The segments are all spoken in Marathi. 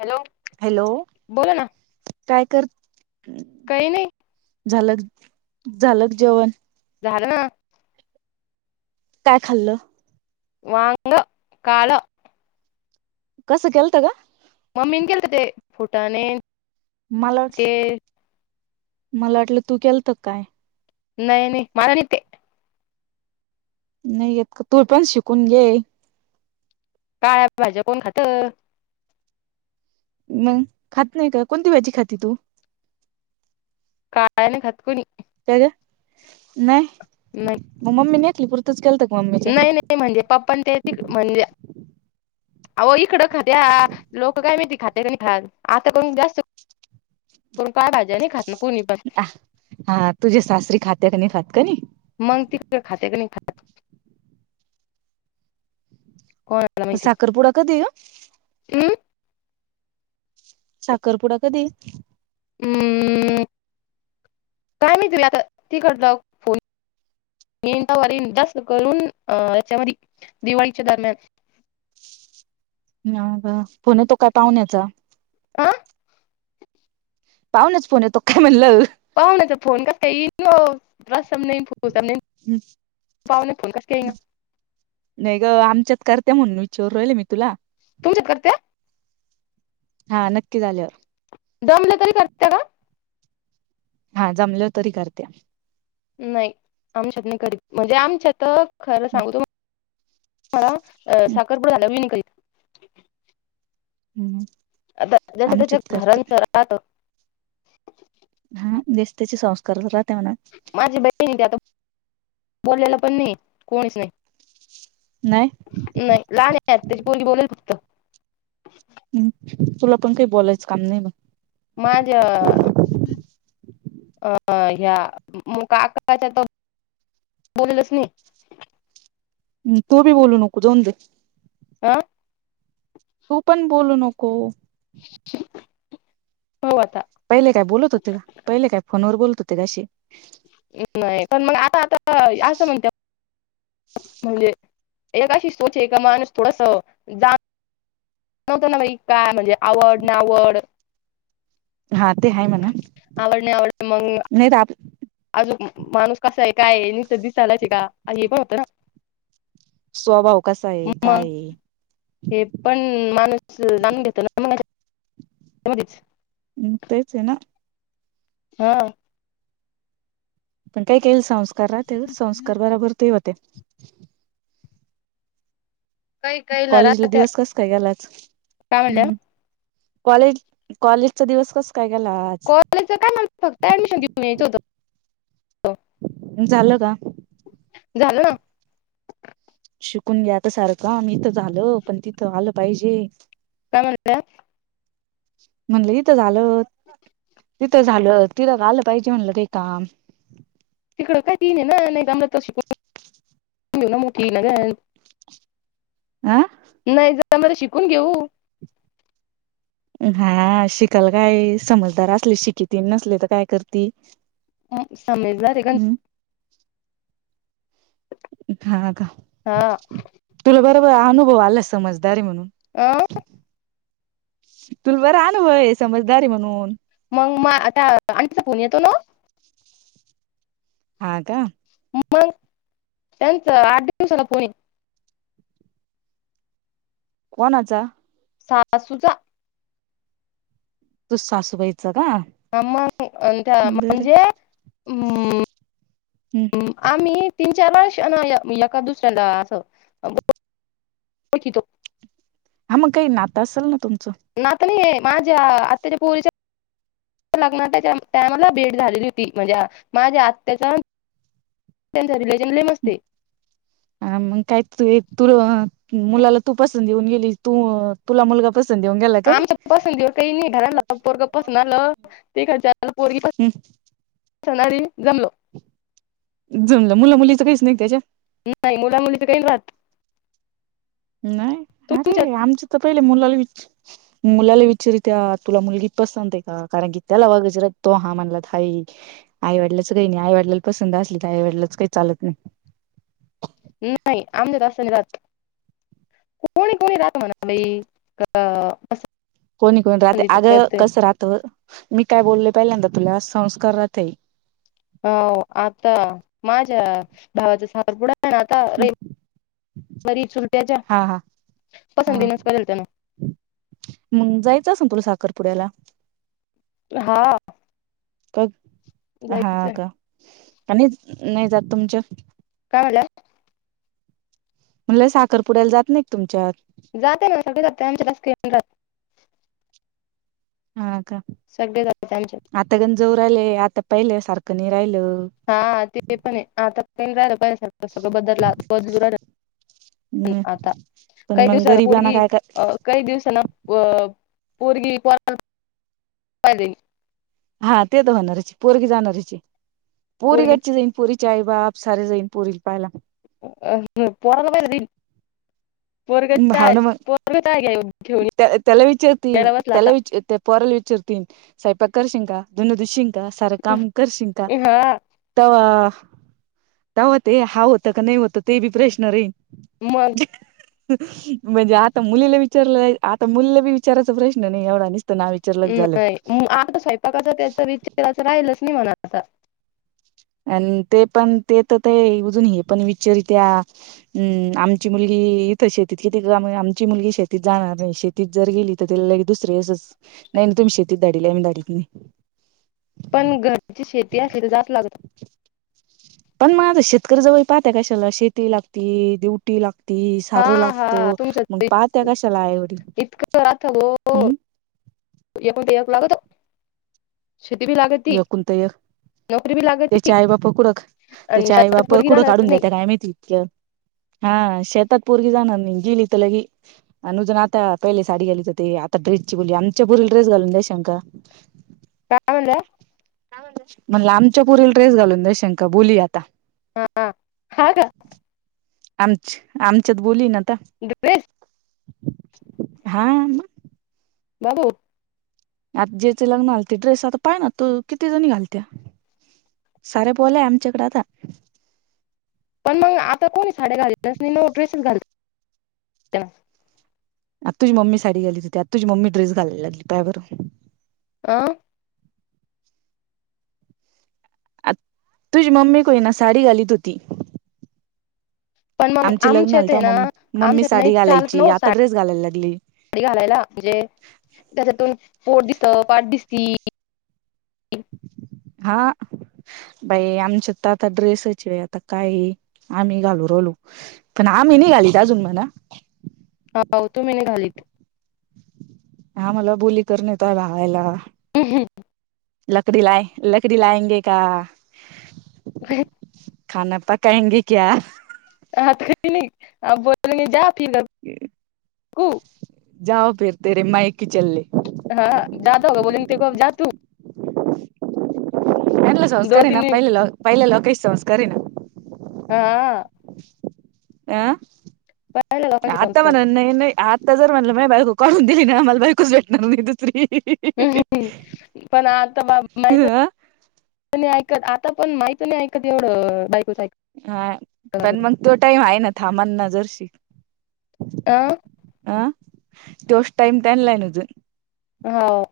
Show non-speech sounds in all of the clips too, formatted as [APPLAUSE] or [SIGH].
हॅलो. हॅलो. बोला ना काय कर काही नाही झालं क झाल का जेवण? झालं. काय खाल्लं? वांग काल. कस केलत गं? मम्मीन केले ते फुटाणे. मलाच ते मला वाटलं तू केलत क काय. नाही नाही मला नाही ते. नाही येत का? तू पण शिकून घे. काळ्या भाज्या कोण खातं. मंग खात नाही का कोणती भाजी खाती तू? काय नाही खात कुणी? त्याज नाय नाही. म मम्मी नेेतली पुरतच केलतं क मम्मीच्या. नाही नाही म्हणजे पप्पाण त्याची म्हणजे. अह इकडं खात्या लोकं काय माहिती खाते खात आता पण जास्त. कोण काय भाज्या नाही खात. ना कोणी पण हा तुझ्या सासरी खात्या कनी खात का नाही? मंग ती तर खाते का नाही खात. होय. म साखरपुडा कधी हा. हम्म. साखरपुडा कधी आहे? हम्म, काय नाही [UNINTELLIGIBLE] तिला आता ती करता फोन. [UNINTELLIGIBLE] जास्त अ याच्यामध्ये दिवाळीच्या दरम्यान. फोन येतो काय पाहुण्याचा? आं. पाहूणयाच फोन येतो काय म्हणलं? पाहुण्यांचा फोन [UNINTELLIGIBLE] नाही फो नाही. पाऊने फोन कसं केई ना. नाही ग आमच्यात करते्या म्हणून विचारून राहिल मी तुला. तुमच्यात कर त्यात. हा नक्की झाल्यावर. दमले तरी करते का? हा जमलं तरी करत्या. नाही आमच्यात नाही की म्हणजे आमच्यात खरं सांगू तू मला. अं साखरपुडा झाला वी करी [INAUDIBLE] आता जस त्याच्या आमच्यात करते घरांच राहत. हा ज्याचे त्याचे संस्कार राहते म्हणा. माझी बहिण ते आता बोललेलं पण नाही कोणीच नाही. नाही. नाही लहान त्याची पली बोलल फक्त हम्म तुला पण काही बोलायचं काम नाही बा. माझ्या अ ह्या मुग [UNINTELLIGIBLE] काकाच्या त बोललच नाही. तू बी बोलू नको जाऊन दे. हा. तू पण बोलू नको. हो आता. पहिले काय बोलत होते का? पहिले काय फोनवर बोलत होते अशी? [UNINTELLIGIBLE] पण मग आता आता असं म्हणते. म्हणजे, एकशी स्वच आहे ए माणूस थोडासा नव्हत ना बा काय म्हणजे आवड ना आवड. हा ते आहे म्हणा आवडले आवडले मंग मी. नाही तर आप अजून माणूस कसा आहे, काय हे नुसता दिसायलाच आहे का? हे पण होतं ना. स्वभाव कसा आहे, मग काय आहे? हे पण माणूस जाणून घेत ना [UNINTELLIGIBLE] हम्म तेच ना. हा. पण काय केल संस्कारा ते संस्कार बरोबर ते होते. काही काहीला कॉलेजला राहत्या दिवस कसं काय गेला आज? काय म्हणल्या हम्म. कॉलेज कॉलेजचा दिवस कसं काय केला आज? कॉलेज काय [UNINTELLIGIBLE] फक्त ऍडमिशन घेऊन यायच होतं. झालं का? झालं ना. शिकून घ्या आता सारखं आम्ही इथं झालं, पण तिथं आलं पाहिजे. काय म्हणल्या? म्हणलं इथं झालंत. तिथं झालं, तिला झालं पाहिजे म्हणलं ते काम. तिकडं काही तन ना नाही आमला त शिक [INAUDIBLE] [UNINTELLIGIBLE] मोठी ननंद आह? नाही जरा मला शिकून घेऊ. हा शिकाल काय, ‌ समजदार असली शिकती नसली तर काय करती. ह सममीज झार कांस. हम् हा का हा तुला बरोबर अनुभव आला समजदारी म्हणून. आ? तुला बर अनुभव हाय, समजदार आहे म्हणून. मग मग आता आणंटीचा फोन येतो ना ओ? हा का? मग त्यांचं आठ दिवसाला फोन कोणचा? सासूचा. तूझ सासूबाईच का? आ मग त्या बर म्हणजे अं आम्ही तीन चारला ना एका दुसऱ्याला असं ओळ, ओळखितो. हा मग काही नातं असेल ना तुमचं. नात नाहीये माझ्या आताच्या पोरीच्या लग्नात त्याच्या टायमाला भेट झालेली होती म्हणजे माझ्या आत्याच्या त्यांच रिलेशन लई मस्त आहे. अ मग काय तु एक तू मुलाला तू पसंत येऊन गेली, तू तुला मुलगा पसं आमच्या पसंतीवर काही नाही. घराला पोरग पसंद आलं तिकडच्यांना पोरगी सणारी जमलो. जमलं मुला मुलीच काहीच नाही त्याच्या? नाही मुला मुलीचं काही राहत. नाही. अरे तुमच्यात आमचं तर पहिले मुलाला विच मुलाला विचारित्या तुला मुलगी पसंत आहे का, कारण की त्याला [UNINTELLIGIBLE] तो हा म्हणलात हाई. आईवडलाच काही नाही. आईवडलाला पसंत असली तर आईवडलाच काही चालत नाही. नाही आमच्यात असं नाही राहत. कोणी कोणी राहत [UNINTELLIGIBLE] बाई खरं असं कोणी कोणी राहते. आग कसं राहतं मी काय बोलले पहिल्यांदा तुला संस्कार राहतंय. हो आता माझ्या भावाचा साखरपुडा पण आता रे घरी सुलत्याच्या हा हा हा पसंतीनच पाहिजेल ते मग. मग जायचं असन तुला साखरपुड्याला? हां. कत हा का? आणि नाही जात तुमच्या. काय बोलाय? म्हणल साखरपुुड्याला जात नाही तुमच्यात. जाते ना सगळे जाते, आमच्यात असते [INAUDIBLE] हां का. सगळे जात्यात आमच्यात. आता गण जाऊ राहिले, आता पहिल्या सारखं नाही राहिलं. हा ते पण आता राहिलं पाहि सारखं सगळं बद्दल होऊ राहील. आता पण काही मग दिवसांनं गरीबाना पोरगी काय अ काही दिवसांना पोरगी पोरांना पाईल जाय. हा ते तर होणारची, पोरीगी जाणारची हाय. पोरगी पोरीकटची जाईन पोरीचे आई बाप सारे जाईन पोरी ल पायला. अ ह पोराला [UNINTELLIGIBLE] पोरग [INAUDIBLE] चाय भावना मग, पोरग चाय घ्या घेऊन त्या त्याला विचारती यायला बसला त्याला आता विच [UNINTELLIGIBLE] पोराल विचरतेन सयपाक करशिन का धुंन दुशिल का सारकाम करशील का हा तवा तवा ते हा होतं का नाही होतं ते बी प्रश्न राहीन. मग. म्हणजे आता मुलीला विचारलंय, आता मुलीला बी विचारायचा प्रश्न नाही एवढा निसत नाव वि चरलक झालं. नाही आता स्वयंपाकाचा त्याचा विचार असं राहिलच नाही म्हणा आता. आणि तेपण ते तर ते एवजून हे पण विचारत्या. हम्म. आमची मुलगी इथं शेतीत किती आमची मुलगी शेतीत जाणार नाही शेती तीच जर गेली तर त्याला लगे दुसरं असंच नाही ना तुम्ही शेतीत धाडील, आम्ही धाडीत नाही. पण घरची शेती असेल जात लागत. पण मग आता शेतकरी जवळ पाहता कशाला, शेती लागती ड्युटी लाग ती हा सारू लागतो. हा मग तुमचं पाहत्या कशाला एवढी, हम्म. [UNINTELLIGIBLE] तेक लागतो शेती भी लागत ती. एकूण तर एक त्याचे आई बाप कुडं, आणि त्याचे आई शेतात बाप पोरगी कुडं राहणार काढून द्या नाही त्या काय माहिती इतक्या. हां शेतात पोरगी जाणार नाही, गेली इथ लगी अ नुजून आता पहिले साडी घालीत होते, आता ड्रेसची बोली. आमच्या पुरीला ड्रेस घालून द्या शंका. काय म्हणलं? म्हणलं आमच्या पुरील ड्रेस घालून द्या, शंका बोलूया आता. खा ग. आमच्या-आमच्यात बोलली ना आता. [UNINTELLIGIBLE] हां. बघू. आता ज्याचे लग्न आल ते ड्रेस आता पाय ना तू किती जणी घालते. सारे बोलले आमच्याकडं आता. पण मग आता कोणी साड्या घालीत नाय, त्यास्नी नवं ड्रेसेच घालत्यात. आता तुझी मम्मी साडी गालीती त्यात तुझे मम्मी ड्रेस घालाय लागली. पायावरून अं. आ तुझी मम्मी कोय ना साडी घालीत होती. पण मग आमचे लग्न झालं आमच्यात आहे तवा ना, मम्मी मम्मी आमच्यात नाही साडी चालत घालायची आता नवसात. ड्रेस घालायला लागली कपडी घालायला, म्हणजे त्याच्यातून पोट दिसतं, पाठ दिसती. हा. बाई आमच्या तर आता ड्रेसचीय, आता काय आम्ही घालू रोलू. पण आम्ही निघालीत अजून म्हणा. हो तो मी निघालीत. हा मला बोली करून येताय भावायला. हमं हमं. लकडी लाय, लकडी लायंगे का [UNINTELLIGIBLE] [UNINTELLIGIBLE] हा काही नाही अ बोले जा पिलं. के कु जाव फिरते रे मईकी चल्ले. हा जादाव का बोल ते जा तू. कलं दो संस्कार आहे ना, तीन दिन पहिले ल पहिले लोकांचे संस्कारे ना. हा. आं? पहिलं लोकांचे आता म्हण संस्कार नाही नाही आता जर म्हणलं मा बायक काढून दिली ना आ मला बायकूच भेटणार नई दुसरी. हम्म, हम्म हम्म पण आता बा माहिते. ह ऐकत, आता पण माहती नाही ऐकत एवढं बायकोच ऐक हा पण मग तो टाइम आहे ना, थांबण न जर शिक. अं अं त्योस टाइम ते त्यांला आहे ना जर. हो.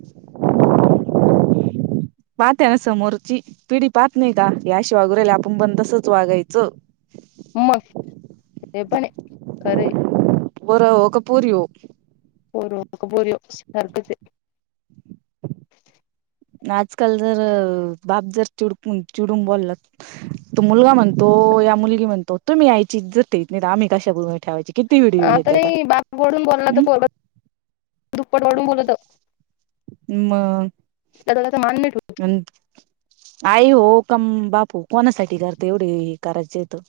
[INAUDIBLE] पाह्या ना समोरची पिढी पाहत नाही का या शिवागोऱ्याला आपण बंद तसच वागायचं. मग ते पण हे, खरंय. बोरं हो का पोरी हो. पोरं हो का पोरी हो सारखंच हे. न आजकाल जर बाप जर चिडून चिडून बोलला तो मुलगा मग तो या मुलीले म्हणतो, तुम्ही याय इच्जतेत नाही आम्ही कश गुन ठेवायची. किती व्हिडिओ आहे आता येत्याता नाही बाप वडून बोलला तर हम् पोरग दुप्पट वडून बोलत मग? त्या दोघां मान नाही ठे [UNINTELLIGIBLE] आई हो काम बापू कोणासाठी करत एवढे करायच येत तर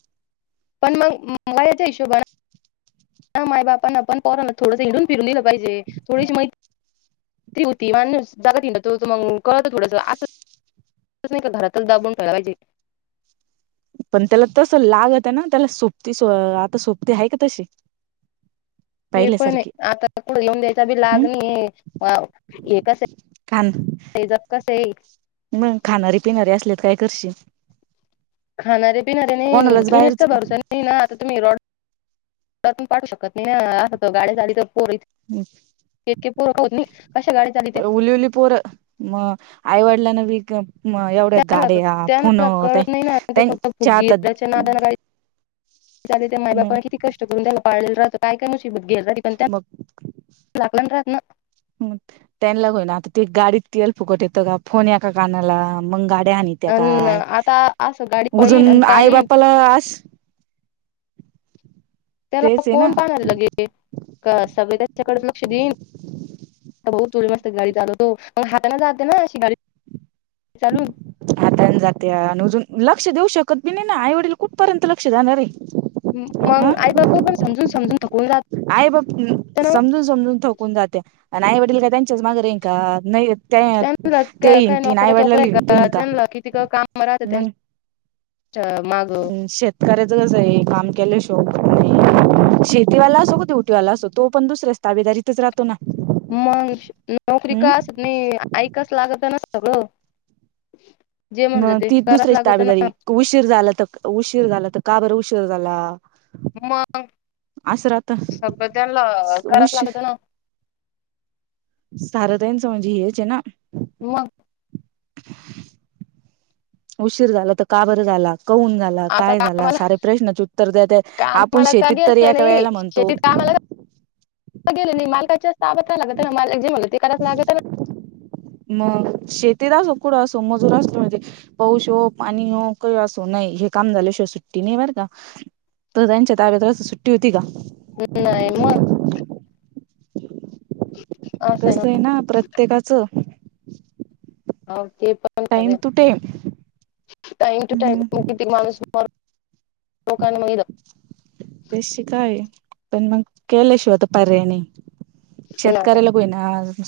पण मग म याच्या हिशोबाने, माय बापांना पण पर थोडस हिरून फिरून. पाहिजे थोडीशी मैत्री होती माणूस [UNINTELLIGIBLE] तो मग कळत थोडंसं असं कसं नाही का घरातच दाबून ठेवाय पाहिजे. पण त्याला तस लागत हाय ना, त्याला सोबती आता सोबती हाय का तशी? ते पण आहे. पहिल्यासारखी आता [UNINTELLIGIBLE] येऊन द्यायचा लाग हम् नाहीये अ हे कसं आहे आण जग कसं आहे मग खाणारे पिणारे असले तर काय करशीन? खाणारे पिणारे नाही. कोणालाच बाहेर मिनीटचा भरवसा नाही ना आता तुम्ही रॉड पण पाठू शकत नाही असं गाडी चालवीत पोर हम्म. इतके पोर होत नाही कशा गाडी चाली त्या उली उली पोर मग आईवडिलांना बी क मग एवढ्या त्यांना गाड्या, फोन त्यांना कळत नाही ना ते फक्त त्यांच्या आता फुगीराच्या [UNINTELLIGIBLE] त्या माय बापानं किती कष्ट करून त्या पाळलेलं राहत. काय काय मुसीबत मग [UNINTELLIGIBLE] लाकला राहत नं त्यांला हो ना आता ते गाडीत तल फुकट येतं का? फोन या का कानाला मग गाडी आण त्या अन काय आता असं गाडी पळीन आणि गुजून आई चालीन बापाला आस त्याला तेच आहे ना कोण पाणायला लगे का सगळे त्याच्याकडेच लक्ष देईन. [UNINTELLIGIBLE] मस्त गाडी चालवतो मग हाताना जाते ना अशी गाडी चालू हाताने जाते आण उजून लक्ष देऊ शकत बी नाही ना आई वडील कुठपर्यंत लक्ष जाणार आहे. मग आई बाप पण समजून समजून थक आयबाप समजून समजून थकून जात्या. आणि आई वडील काय त्यांच्याच माग राहिन का? नाही. ते त्यांना ते काय काय ईनती नाही नोकऱ्या वडलांला चोकऱ्या इनते का त्यांना किती मग च मग उम्म शेत श करायचं कस आहे काम केलं शो शेतीवाला असो क तेवटीवाला असो तो पण दुसऱ्याच ताबदारी थच राहतो ना. मंग नोकरी हम्म कास नाही ऐकास लागतं ना सगळं. जे म्हणलं मग ते ती कराच दुसऱ्याची लागत ना ताबेदारी, उशीर झाला तर उशीर झाला तर का बर उशीर झाला? मंग असं राहत. सब्द्द्याला कराच उशीर लागतं ना. सारा त्यांचा म्हणजे हेच आहे ना. मग उशीर झाला तर का बरं झाला कौन झा ला आता काय झाला कामाला सारे प्रश्नाचे उत्तर देते आपण कामाला का शेतीत तरी गेलं एका नाही वेळेला म्हणतो. शेतीत कामाला गेले नाही मालकाच्या ताब्यात लागतं ना माल जे म्हणलं ते करास लागतं ना. म शतीत असो कुडं असो मजूर असतो म्हणजे पाऊस हो पाणी हो काही असो नाही हे काम झाल्याशिवाय सुट्टी नाही बरं का? तर त्यांच्या ताब्यातळस सुट्टी होती का? हो नाही म. तसं आहे ना प्रत्येकाचं. अहो ते पण टाईम खरं तू टईम टाइम टू टाइम मग किती माणूस मर ओकाणं मैद काय पण मग केलं शिवाय तर पर्याय नई, शेतकऱ्याला बई ना.